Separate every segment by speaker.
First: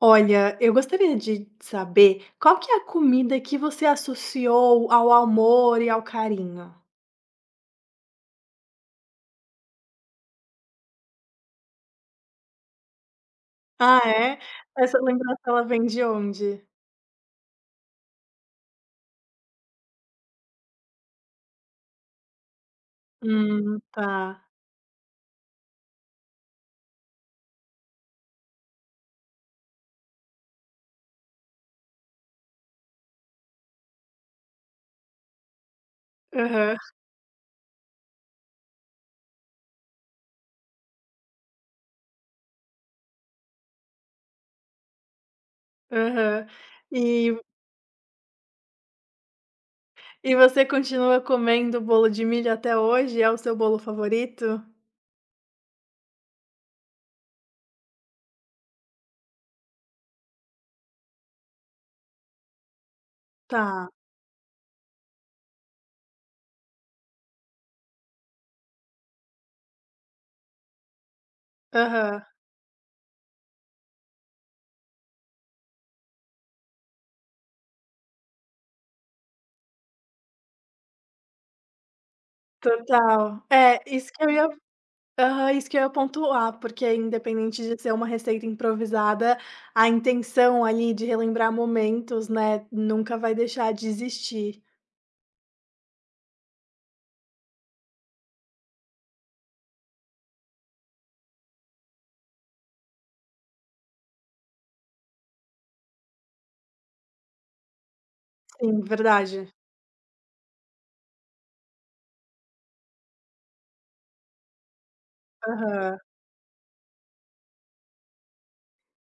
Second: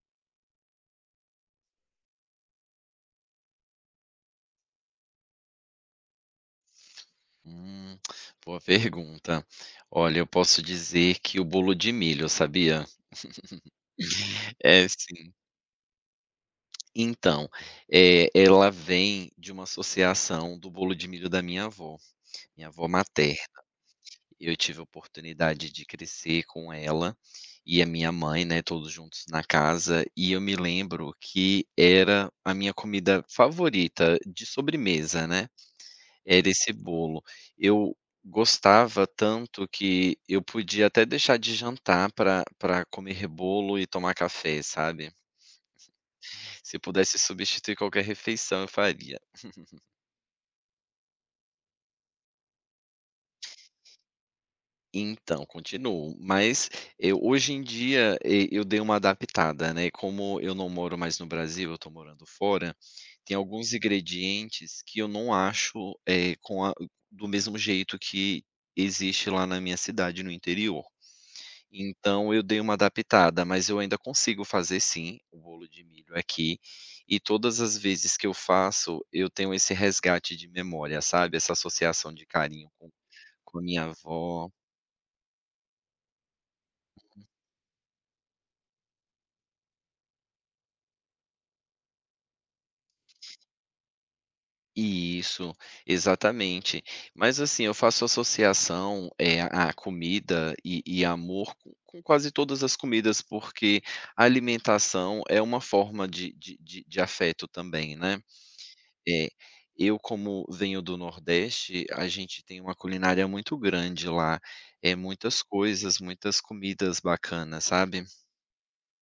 Speaker 1: Olha, eu gostaria de saber qual que é a comida que você associou ao amor e ao carinho?
Speaker 2: Hum, boa pergunta. Olha, eu posso dizer que o bolo de milho, sabia?
Speaker 1: Ah é,
Speaker 2: É
Speaker 1: essa
Speaker 2: sim.
Speaker 1: lembrança ela vem de onde?
Speaker 2: Então, eh, ela vem de uma associação do bolo de milho da minha avó, minha avó materna,
Speaker 1: Hum, tá.
Speaker 2: eu tive a oportunidade de crescer com ela e a minha mãe, né, todos juntos na casa, e eu me lembro que era a minha comida favorita de sobremesa, né, era esse
Speaker 1: Aham.
Speaker 2: bolo, eu gostava tanto, que eu podia até deixar de jantar para para comer bolo e tomar café, sabe?
Speaker 1: Aham,
Speaker 2: Se pudesse
Speaker 1: e
Speaker 2: substituir qualquer refeição, eu faria.
Speaker 1: e você continua comendo bolo de milho até hoje? É o seu bolo favorito?
Speaker 2: Então continuo, mas eu hoje em dia, eu dei uma adaptada, né, como eu não moro mais no Brasil, eu tô morando fora, tem alguns
Speaker 1: Tá.
Speaker 2: ingredientes que eu não acho, eh, com a do mesmo jeito que existe lá na minha cidade no interior,
Speaker 1: Aham.
Speaker 2: então eu dei uma adaptada, mas eu ainda consigo fazer sim o bolo de milho aqui e todas as vezes que eu faço, eu tenho esse resgate de memória, sabe, essa associação de carinho com
Speaker 1: Total.
Speaker 2: com a
Speaker 1: É,
Speaker 2: minha
Speaker 1: isso que eu ia
Speaker 2: avó.
Speaker 1: aham, isso que eu ia pontuar, porque
Speaker 2: Uhum.
Speaker 1: independente de ser uma receita improvisada, a intenção, ali, de relembrar momentos, né, nunca vai deixar de existir.
Speaker 2: Isso, exatamente. Mas, assim, eu faço associação, eh, à comida e e amor com com quase todas as comidas, porque a alimentação é uma forma de de de de afeto também, né,
Speaker 1: Sim,
Speaker 2: é.
Speaker 1: verdade.
Speaker 2: Eu, como venho do Nordeste, a gente tem uma culinária muito grande lá, é muitas coisas,
Speaker 1: Aham.
Speaker 2: muitas comidas bacana, sabe?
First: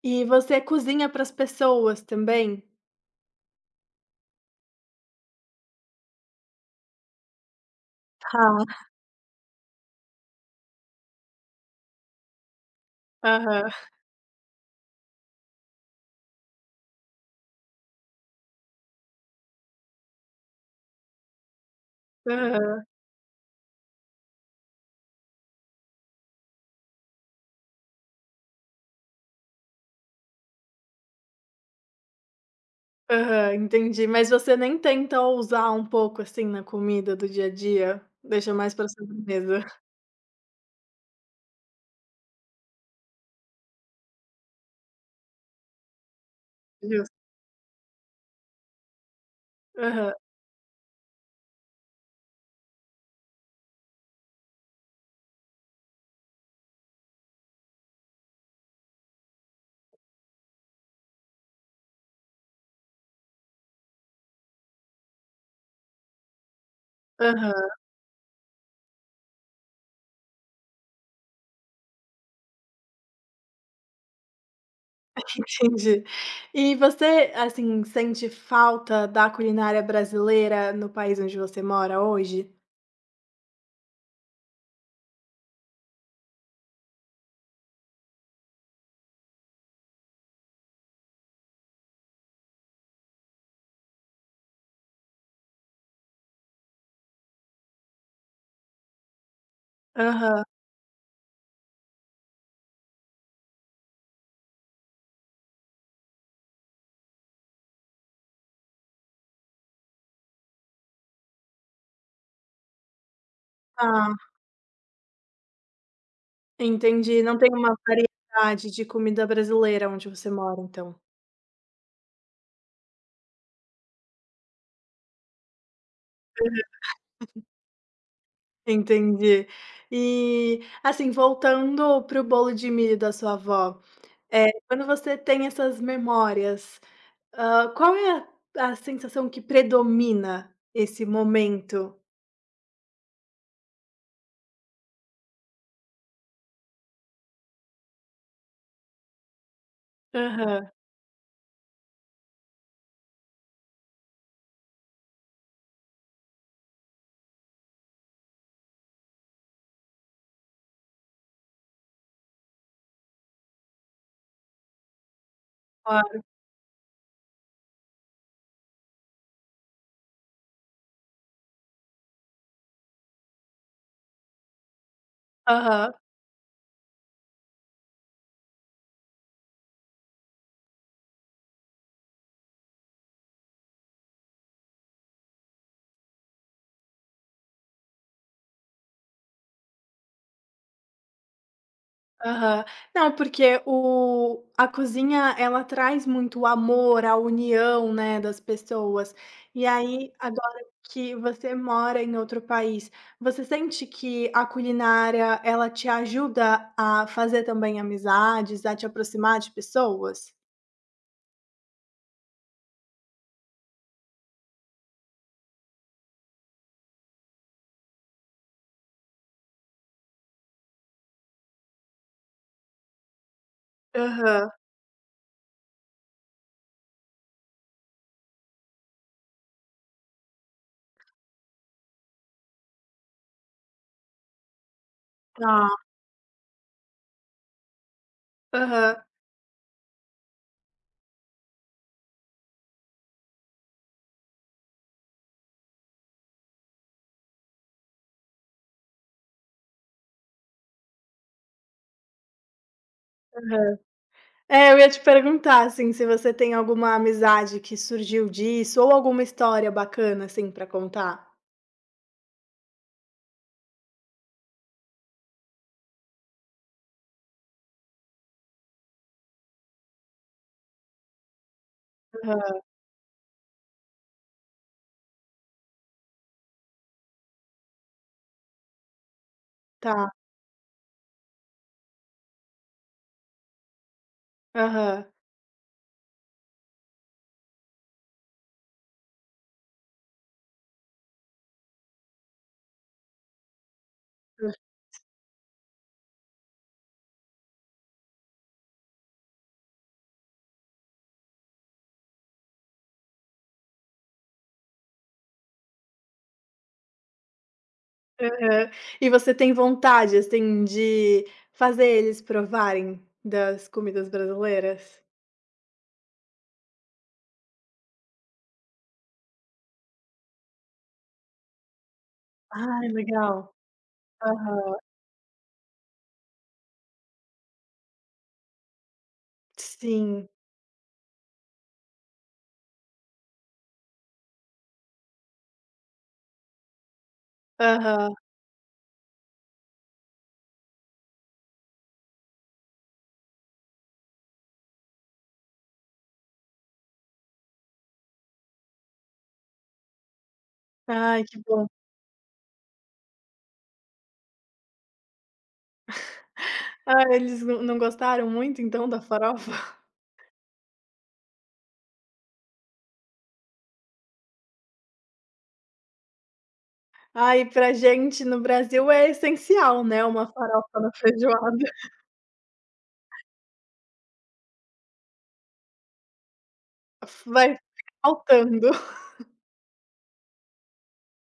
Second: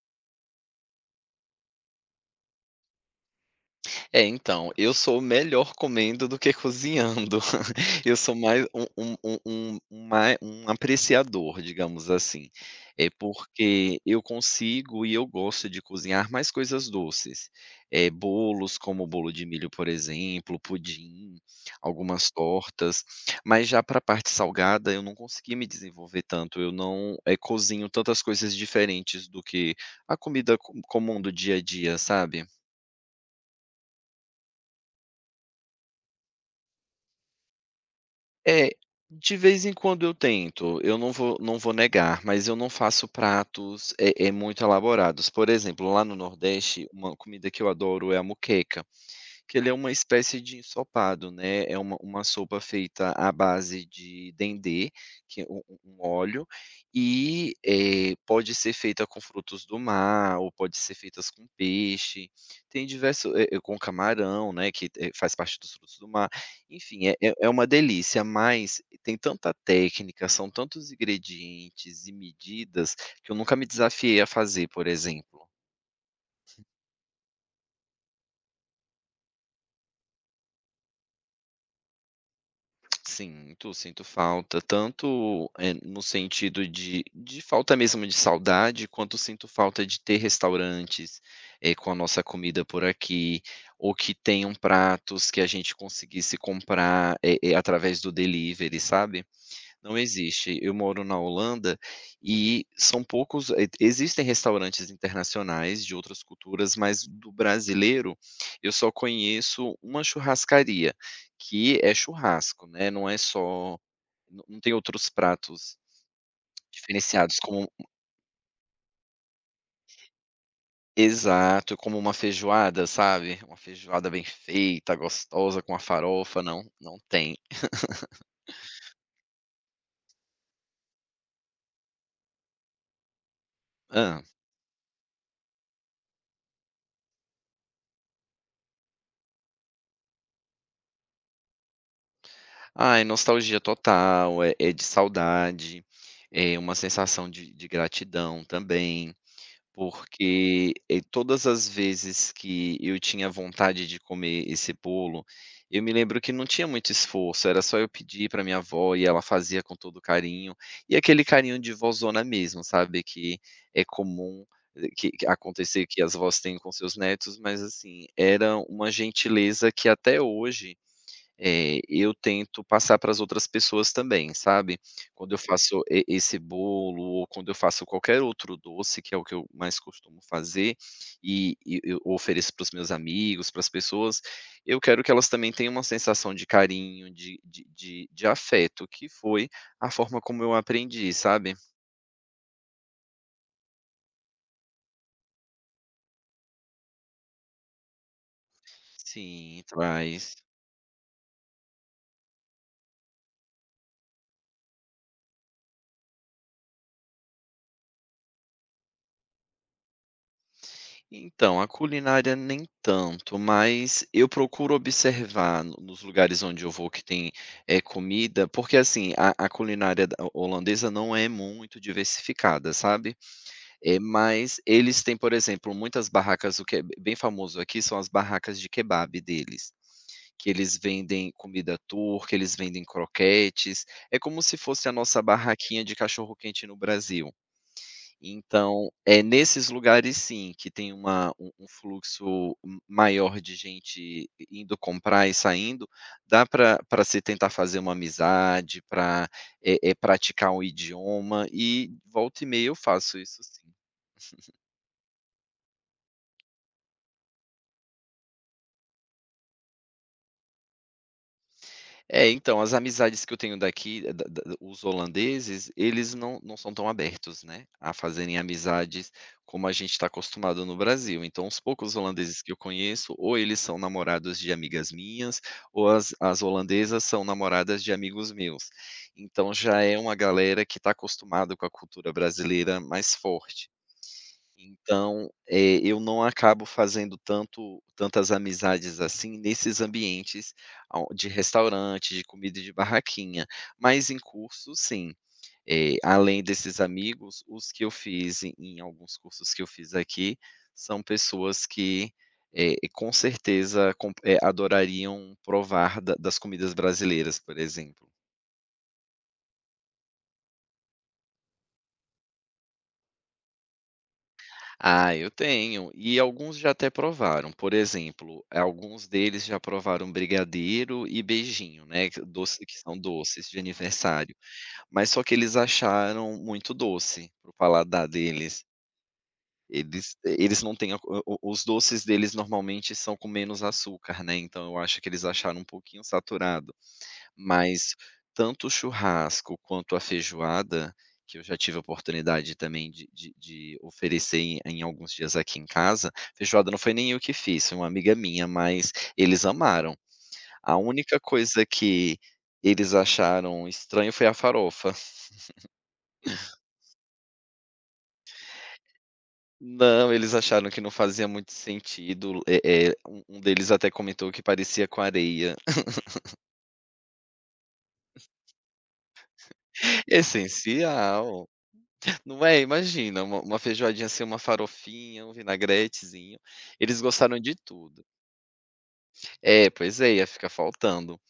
Speaker 1: E você cozinha para as pessoas também?
Speaker 2: É, então, eu sou melhor comendo do que cozinhando, eu sou
Speaker 1: Ra
Speaker 2: mais um um um um ma um apreciador, digamos assim, é
Speaker 1: Aham.
Speaker 2: porque eu consigo e eu gosto de cozinhar mais coisas doces, eh, bolos como o bolo de milho, por exemplo, pudim, algumas
Speaker 1: Aham.
Speaker 2: tortas, mas já pra parte salgada, eu não consegui me desenvolver tanto, eu não, eh, cozinho tantas coisas diferentes do que a comida co comum do dia a dia, sabe.
Speaker 1: Aham. Entendi. Mas você nem tenta ousar um pouco, assim, na comida do dia a dia? Deixa
Speaker 2: É,
Speaker 1: mais para
Speaker 2: de
Speaker 1: sobremesa?
Speaker 2: vez em quando, eu tento, eu não vou não vou negar, mas eu não faço pratos, eh eh, muito elaborados, por exemplo, lá no nordeste,
Speaker 1: [unintelligible]
Speaker 2: uma comida que eu adoro é a moqueca, que ele é uma
Speaker 1: Aham.
Speaker 2: espécie de ensopado, né, é uma uma sopa feita à base de dendê, que é um um um óleo, e, eh, pode ser feita com frutos do mar ou pode ser feitas com peixe, tem diverso eh eh, com camarão, né, que faz parte dos frutos do mar, enfim, é é uma
Speaker 1: Aham.
Speaker 2: delícia, mas tem tanta técnica, são tantos ingredientes e medidas, que eu nunca me desafiei a fazer, por exemplo.
Speaker 1: Entendi. E você, assim, sente falta da culinária brasileira no país onde você mora hoje?
Speaker 2: Sinto, sinto falta. Tanto, eh, no sentido de de falta mesmo de saudade, quanto sinto falta de ter restaurantes, eh, com a nossa comida por aqui, ou que tenham pratos que a gente conseguisse comprar, eh eh, através do delivery, sabe. Não
Speaker 1: Aham.
Speaker 2: existe, eu moro na Holanda e são poucos, e existem restaurantes internacionais, de outras culturas, mas do brasileiro, eu só conheço uma churrascaria, que é churrasco, né. Não é só
Speaker 1: Hã.
Speaker 2: não tem outros pratos,
Speaker 1: Entendi. Não
Speaker 2: diferenciados
Speaker 1: tem
Speaker 2: com
Speaker 1: uma variedade de comida brasileira onde você mora, então?
Speaker 2: Exato, como uma feijoada, sabe, uma feijoada bem feita, gostosa, com uma farofa. Não,
Speaker 1: Aham.
Speaker 2: não tem.
Speaker 1: Entendi. E, assim voltando para o bolo de milho da sua avó,
Speaker 2: Hã.
Speaker 1: eh, quando você tem essas memórias, hã, qual é a a sensação que predomina esse momento?
Speaker 2: Ah, é nostalgia total, é é de saudade. É uma sensação de de gratidão também.
Speaker 1: Aham.
Speaker 2: Porque, eh, todas as vezes que eu tinha vontade de comer esse bolo, eu me lembro que não tinha muito esforço, era só eu pedir para a minha avó e ela fazia com todo carinho. E aquele carinho de vózona mesmo, sabe, que é comum, que que acontecer que as
Speaker 1: Claro.
Speaker 2: avós têm com seus netos. Mas assim, era uma gentileza que até hoje, eh, eu tento passar para as outras pessoas também, sabe. Quando eu faço
Speaker 1: Aham.
Speaker 2: e esse bolo ou quando eu faço qualquer outro doce que é o que eu mais costumo fazer. E e o ofereço para os meus amigos, para as pessoas, eu quero que elas também tenham uma sensação de carinho, de de de afeto que foi a forma como eu aprendi, sabe?
Speaker 1: Aham. Não, porque o a cozinha, ela traz muito o amor, a união, né, das pessoas,
Speaker 2: Sim,
Speaker 1: e aí,
Speaker 2: traz.
Speaker 1: agora que você mora em outro país, você sente que a culinária, ela te ajuda a fazer, também, amizades, a te aproximar de pessoas?
Speaker 2: Então, a culinária nem tanto, mas eu procuro observar no nos lugares onde eu vou que tem, eh, comida porque assim, a a culinária da ho holandesa não é muito diversificada, sabe, eh,
Speaker 1: Aham.
Speaker 2: mas eles têm, por exemplo, muitas barracas o que é bem famoso aqui são as barracas de kebap deles, que eles vendem comida Tur que eles vendem croquetes, é como se fosse a nossa
Speaker 1: Tá.
Speaker 2: barraquinha de cachorro-quente no Brasil, então,
Speaker 1: Aham.
Speaker 2: eh, nesses lugares sim, que tem uma um um fluxo m maior de gente i indo comprar e saindo, dá para para se tentar fazer uma amizade, para, eh-eh, praticar o idioma e volta e meia eu faço isso, assim.
Speaker 1: Aham. É, eu ia te perguntar, assim, se você tem alguma amizade que surgiu disso ou alguma história bacana, assim, para contar?
Speaker 2: É, então, as amizades que eu tenho daqui, da da os holandeses, eles não não são tão abertos, né, a fazerem amizades como a gente está acostumado no Brasil, então os poucos holandeses que eu
Speaker 1: Aham.
Speaker 2: conheço ou eles são namorados de amigas minhas ou as as holandesas são namoradas de amigos meus, então já é
Speaker 1: Tá.
Speaker 2: uma galera que está acostumada com a cultura brasileira mais forte,
Speaker 1: Aham.
Speaker 2: então, eh, eu não acabo fazendo tanto tantas amizades assim nesses ambientes ao de restaurante, de comida de barraquinha, mas em
Speaker 1: Hã,
Speaker 2: curso,
Speaker 1: s
Speaker 2: sim, eh, além desses amigos, os que eu fiz e em alguns cursos que eu fiz aqui, são pessoas que, eh, com certeza com eh, adorariam provar da das comidas brasileiras, por exemplo.
Speaker 1: Aham. E você tem vontade, assim, de fazer eles provarem das comidas brasileiras?
Speaker 2: Ah, eu tenho, e alguns já até provaram, por exemplo, alguns deles já provaram brigadeiro e beijinho, né, que doce que
Speaker 1: Ai,
Speaker 2: são doces
Speaker 1: legal!
Speaker 2: de aniversário,
Speaker 1: Aham.
Speaker 2: mas só que eles acharam muito doce para o paladar deles. Eles
Speaker 1: Sim
Speaker 2: eh, eles não têm a cul o o os doces deles, normalmente, são com menos açúcar, né, então eu acho que eles acharam um pouquinho saturado, mas
Speaker 1: Aham.
Speaker 2: tanto o churrasco quanto a feijoada, que eu já tive a oportunidade também de de de oferecer em em alguns dias aqui em casa, feijoada não foi nem o que fiz, foi uma amiga minha, mas eles amaram, a única
Speaker 1: Ai, que
Speaker 2: coisa
Speaker 1: bom.
Speaker 2: que eles acharam estranho foi a farofa.
Speaker 1: Ah, eles não não gostaram muito, então, da farofa?
Speaker 2: Não, eles acharam que não fazia muito sentido, eh eh, um um deles até comentou que parecia com areia.
Speaker 1: Ai, para gente no Brasil é essencial, né, uma farofa na
Speaker 2: Essencial.
Speaker 1: feijoada.
Speaker 2: Não é? Imagina uma uma feijoadinha sem uma farofinha, um vinagretezinho, eles gostaram de
Speaker 1: Vai
Speaker 2: tudo.
Speaker 1: [unintelligible] faltando.
Speaker 2: É, pois é, ia ficar faltando.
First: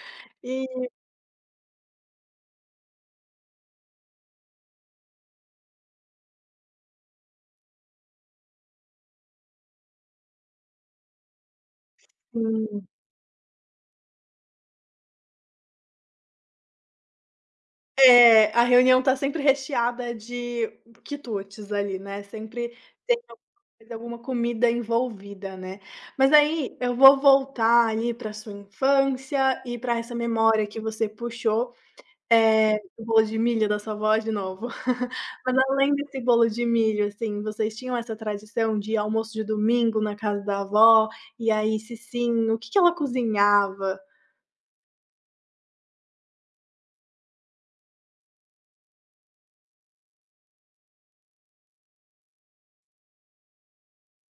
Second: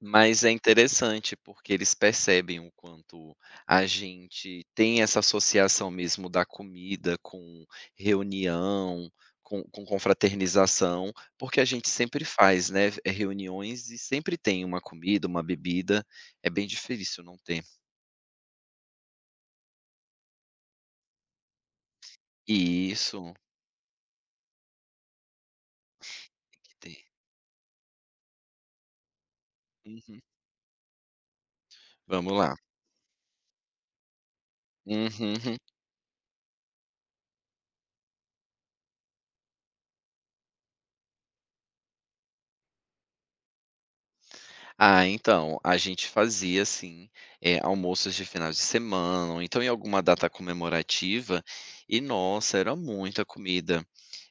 Speaker 2: Mas é
Speaker 1: E
Speaker 2: interessante, porque eles percebem o quanto a gente tem essa associação mesmo da comida com reunião, com com confraternização, porque a gente sempre faz,
Speaker 1: Hum.
Speaker 2: né, eh, reuniões e sempre tem uma comida, uma bebida, é bem difícil não ter.
Speaker 1: É, a reunião está sempre recheada de quitutes ali, né, sempre tem
Speaker 2: Isso.
Speaker 1: alguma coisa, alguma comida envolvida, né. Mas
Speaker 2: Tem que
Speaker 1: aí eu
Speaker 2: ter.
Speaker 1: vou voltar aí para sua infância e para essa
Speaker 2: Uhum.
Speaker 1: memória que você puxou,
Speaker 2: Vamos lá.
Speaker 1: eh, o bolo de milho da sua avó de novo.
Speaker 2: Uhum.
Speaker 1: Mas,
Speaker 2: Hum.
Speaker 1: além desse bolo de milho, assim, vocês tinham essa tradição de almoço de domingo na casa da avó, e aí, se sim, o que que ela cozinhava?
Speaker 2: Ah, então, a gente fazia assim, eh, almoços de finais de semana, ou então em alguma data comemorativa, e, nossa, era muita comida.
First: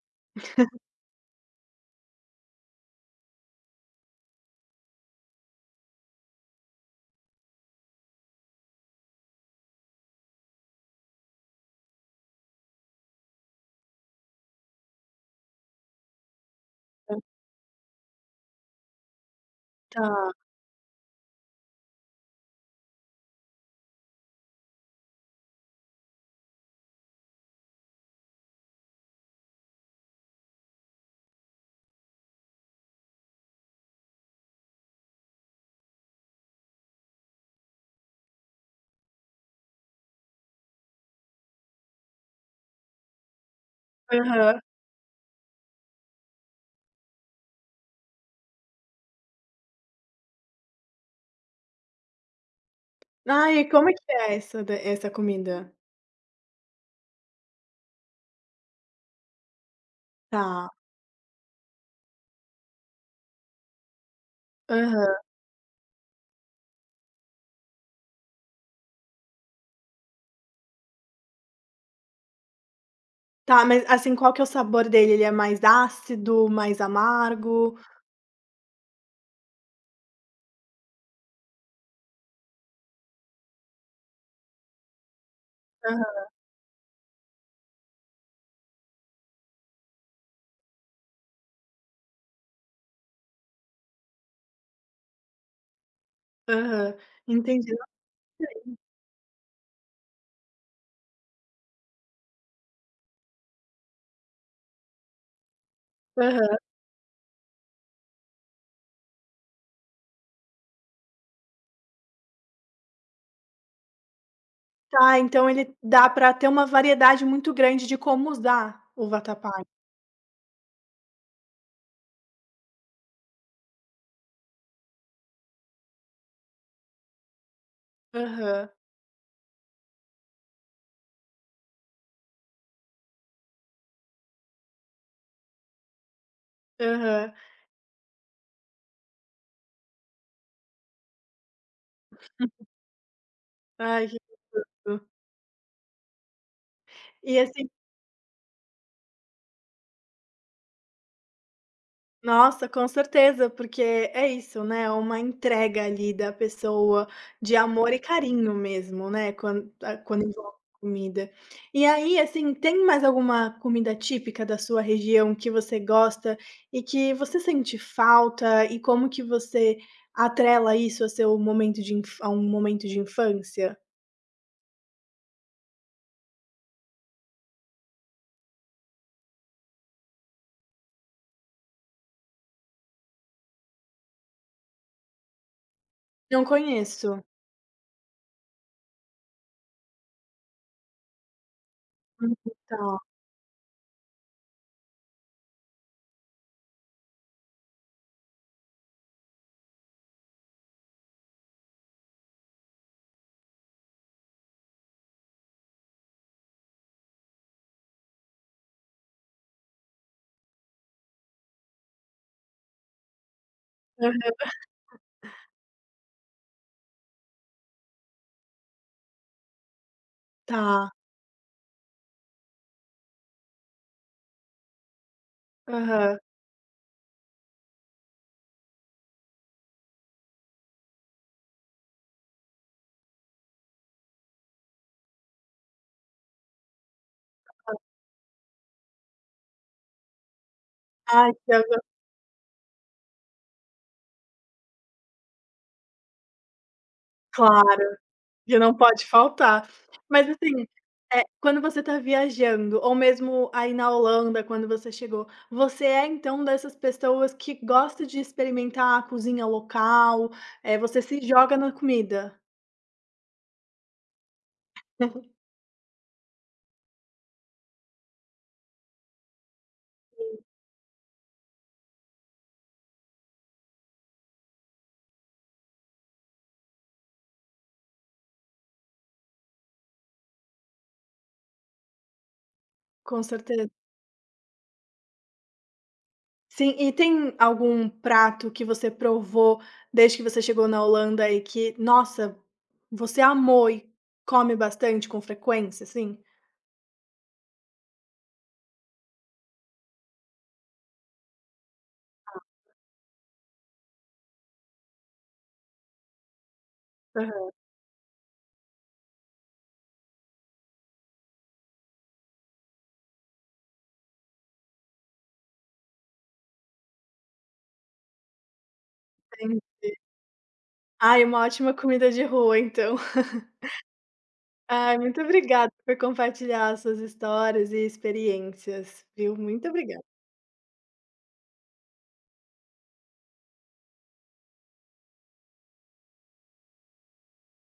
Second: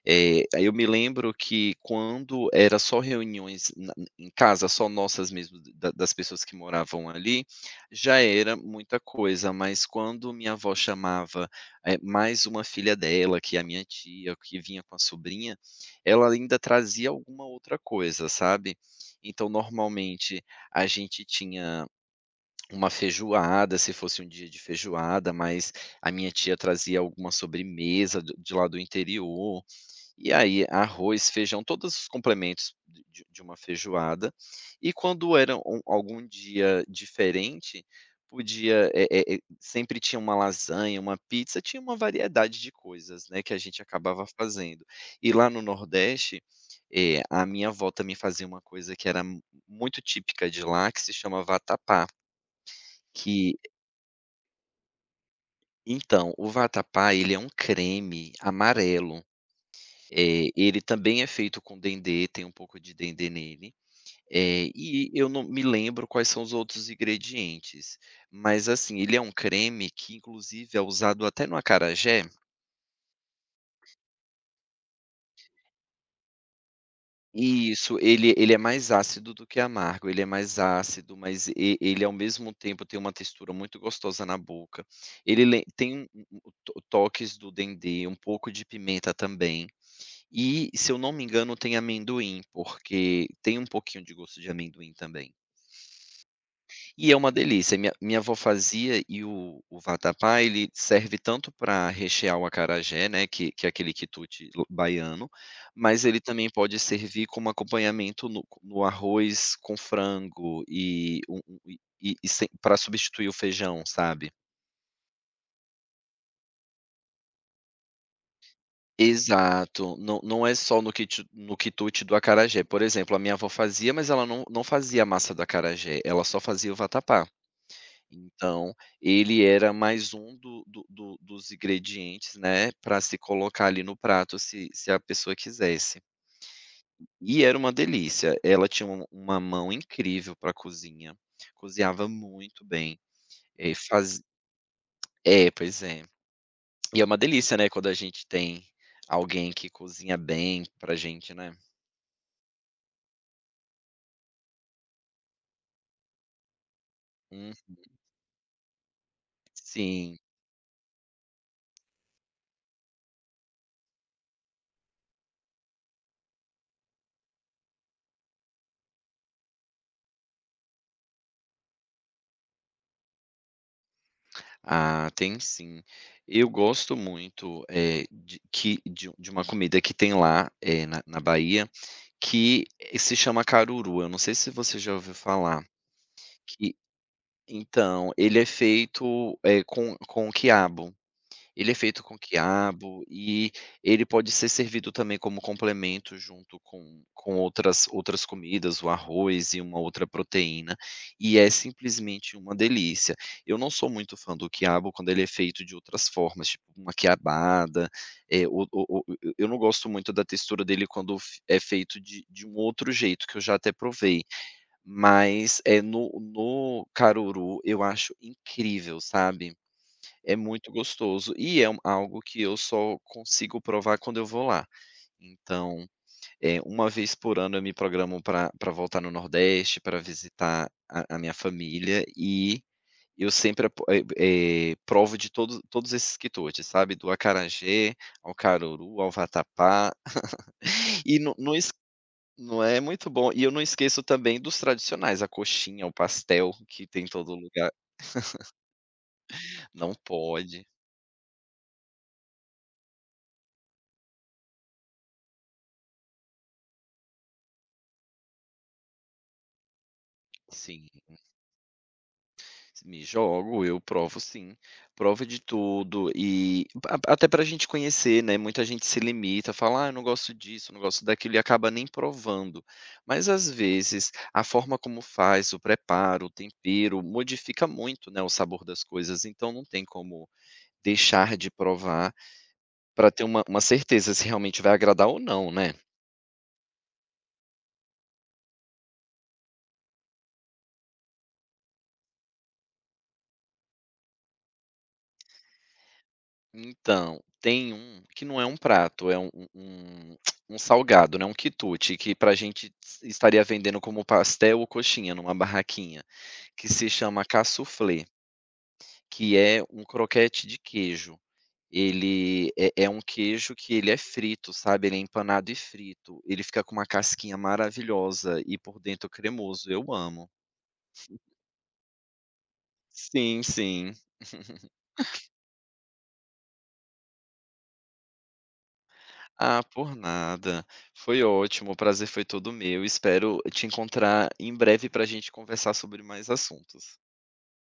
Speaker 2: Eh, aí eu me lembro que quando era só reuniões na n em casa, só nossas mesmo, da das pessoas que moravam ali, já era muita coisa, mas quando minha avó chamava, eh, mais uma filha dela que é a minha tia, que vinha com a sobrinha, ela ainda trazia
Speaker 1: Hã.
Speaker 2: alguma outra coisa, sabe? Então,
Speaker 1: Tá.
Speaker 2: normalmente, a gente tinha uma feijoada, se fosse um dia de feijoada, mas a minha tia trazia alguma sobremesa o de lá do interior, e aí arroz, feijão, todos os complementos de de uma feijoada. E quando era a algum dia diferente, podia, eh eh, sempre tinha uma lasanha, uma pizza, tinha uma variedade de coisas, né, que a gente acabava
Speaker 1: Aham.
Speaker 2: fazendo. E lá no nordeste, eh, a minha avó também fazia uma coisa que era muito típica de lá que se chama vatapá. Que
Speaker 1: Ai, como que é essa d essa comida?
Speaker 2: Então, o vatapá, ele é um creme amarelo. Eh,
Speaker 1: Tá.
Speaker 2: ele também é feito com dendê, tem um pouco de dendê nele. Eh, e
Speaker 1: Aham.
Speaker 2: eu não me lembro quais são os outros ingredientes, mas, assim, ele é um creme que inclusive é usado até no acarajé.
Speaker 1: Tá, mas assim, qual que é o sabor dele? Ele é mais ácido, mais amargo?
Speaker 2: Isso, ele ele é mais ácido do que amargo, ele é mais ácido. Mas e ele ao mesmo tempo tem uma textura muito gostosa na boca, ele lem Tem um
Speaker 1: Aham.
Speaker 2: o o o toques do dendê, um pouco de pimenta também. E, se eu não me engano, tem amendoim, porque tem um pouquinho de gosto de amendoim também.
Speaker 1: Aham,
Speaker 2: E é uma
Speaker 1: entendi,
Speaker 2: delícia, minha
Speaker 1: no
Speaker 2: minha avó
Speaker 1: [unintelligible]
Speaker 2: fazia e o o vatapá, ele serve tanto pra rechear o acarajé, né, que que é aquele quitute baiano, mas ele também
Speaker 1: Aham.
Speaker 2: pode servir como acompanhamento no no arroz com frango, e um um um e e sem pra substituir o feijão, sabe?
Speaker 1: Tá, então ele dá pra ter uma variedade muito grande de como usar o vatapá.
Speaker 2: Exato! Não não é só no quitu no quitute do acarajé. Por exemplo: a minha avó fazia, mas ela não não fazia a massa do acarajé, ela só fazia o vatapá.
Speaker 1: Aham.
Speaker 2: Então, ele era mais um do do do dos ingredientes, né, pra se colocar ali no prato, se se a pessoa quisesse,
Speaker 1: Aham.
Speaker 2: e era uma delícia. Ela tinha um uma uma mão incrível pra cozinha, cozinhava muito bem. É,
Speaker 1: Ai, que
Speaker 2: faz
Speaker 1: gostoso.
Speaker 2: É, pois é. E é uma
Speaker 1: E
Speaker 2: delícia,
Speaker 1: esse
Speaker 2: né, quando a gente tem alguém que cozinha bem pra gente, né?
Speaker 1: Nossa, com certeza, porque é isso, né. É uma entrega ali, da pessoa,
Speaker 2: Uhum.
Speaker 1: de amor e carinho mesmo, né, quanto
Speaker 2: Sim.
Speaker 1: quando é comida. E aí, assim, tem mais alguma comida típica da sua região que você gosta e que você sente falta? E como que você atrela isso ao seu momento de infanc A um momento de infância?
Speaker 2: Ah, tem sim. Eu gosto muito, eh, de que de de uma comida que tem lá, eh, na na Bahia, que se chama: Caruru, eu não sei se você já ouviu falar,
Speaker 1: Não
Speaker 2: que
Speaker 1: conheço.
Speaker 2: então, ele é feito, eh, com com quiabo. Ele é feito com
Speaker 1: Uhum, tá.
Speaker 2: quiabo e ele pode ser servido também como complemento junto com com outras outras comidas, o arroz e uma outra proteína, e é simplesmente uma delícia. Eu não sou muito fã do quiabo, quando ele é feito de outras formas tipo: uma quiabada, e o o o eu não gosto muito da textura dele quando é é feito de de um outro jeito que eu já até
Speaker 1: Aham.
Speaker 2: provei, mas, eh, no no Caruru, eu acho incrível, sabe. É muito
Speaker 1: Tá.
Speaker 2: gostoso e é algo que eu só consigo provar quando eu vou lá. Então,
Speaker 1: Aham.
Speaker 2: eh, uma vez por ano eu me programo para para voltar no nordeste, para visitar visitar a a minha família e e eu sempre, eh, e e provo de todos todos esses quitutes, sabe, do
Speaker 1: Aham.
Speaker 2: acarajé, ao caruru, ao vatapá. E
Speaker 1: Ah
Speaker 2: no
Speaker 1: que
Speaker 2: no,
Speaker 1: [unintelligible]
Speaker 2: não é muito bom, e eu não esqueço também dos tradicionais, a coxinha, o pastel que tem em todo lugar.
Speaker 1: Claro, que não pode faltar.
Speaker 2: Não
Speaker 1: Mas
Speaker 2: pode.
Speaker 1: assim, eh, quando você está viajando ou mesmo aí na Holanda quando você chegou você é, então, dessas pessoas que gosta de experimentar a cozinha local, eh,
Speaker 2: Sim,
Speaker 1: você
Speaker 2: uhum.
Speaker 1: se joga na comida?
Speaker 2: Me jogo, eu provo sim, provo de tudo e até até para gente conhecer, né, muita gente se limita, fala: "ah, eu não gosto
Speaker 1: Sim.
Speaker 2: disso, não gosto daquilo" e acaba nem provando. Mas às vezes, a forma como faz, o preparo, o tempero, modifica muito, né, o sabor das coisas então não tem como deixar de provar, pra
Speaker 1: Com
Speaker 2: ter uma uma
Speaker 1: certeza.
Speaker 2: certeza se realmente vai agradar ou não, né?
Speaker 1: Sim. E tem algum prato que você provou desde que você chegou na Holanda e que nossa você amou e come bastante com frequência assim?
Speaker 2: Então, tem um, que não é um prato, é um um um salgado, né, um quitute que para
Speaker 1: Ah.
Speaker 2: gente estaria vendendo como pastel ou coxinha em uma barraquinha, que se chama
Speaker 1: Aham.
Speaker 2: casuflê que é um croquete de queijo. Ele é é um queijo que ele é frito, sabe. Ele é empanado e frito, ele fica com uma casquinha maravilhosa e por dentro cremoso, eu
Speaker 1: Entendi.
Speaker 2: amo.
Speaker 1: Aí, é uma ótima comida de rua, então.
Speaker 2: Sim sim.
Speaker 1: Ai, muito obrigada por compartilhar as suas histórias e experiências, viu.
Speaker 2: Ah,
Speaker 1: Muito
Speaker 2: por
Speaker 1: obrigada.
Speaker 2: nada, foi ótimo, o prazer foi todo meu. Espero te encontrar em breve para gente conversar sobre mais assuntos.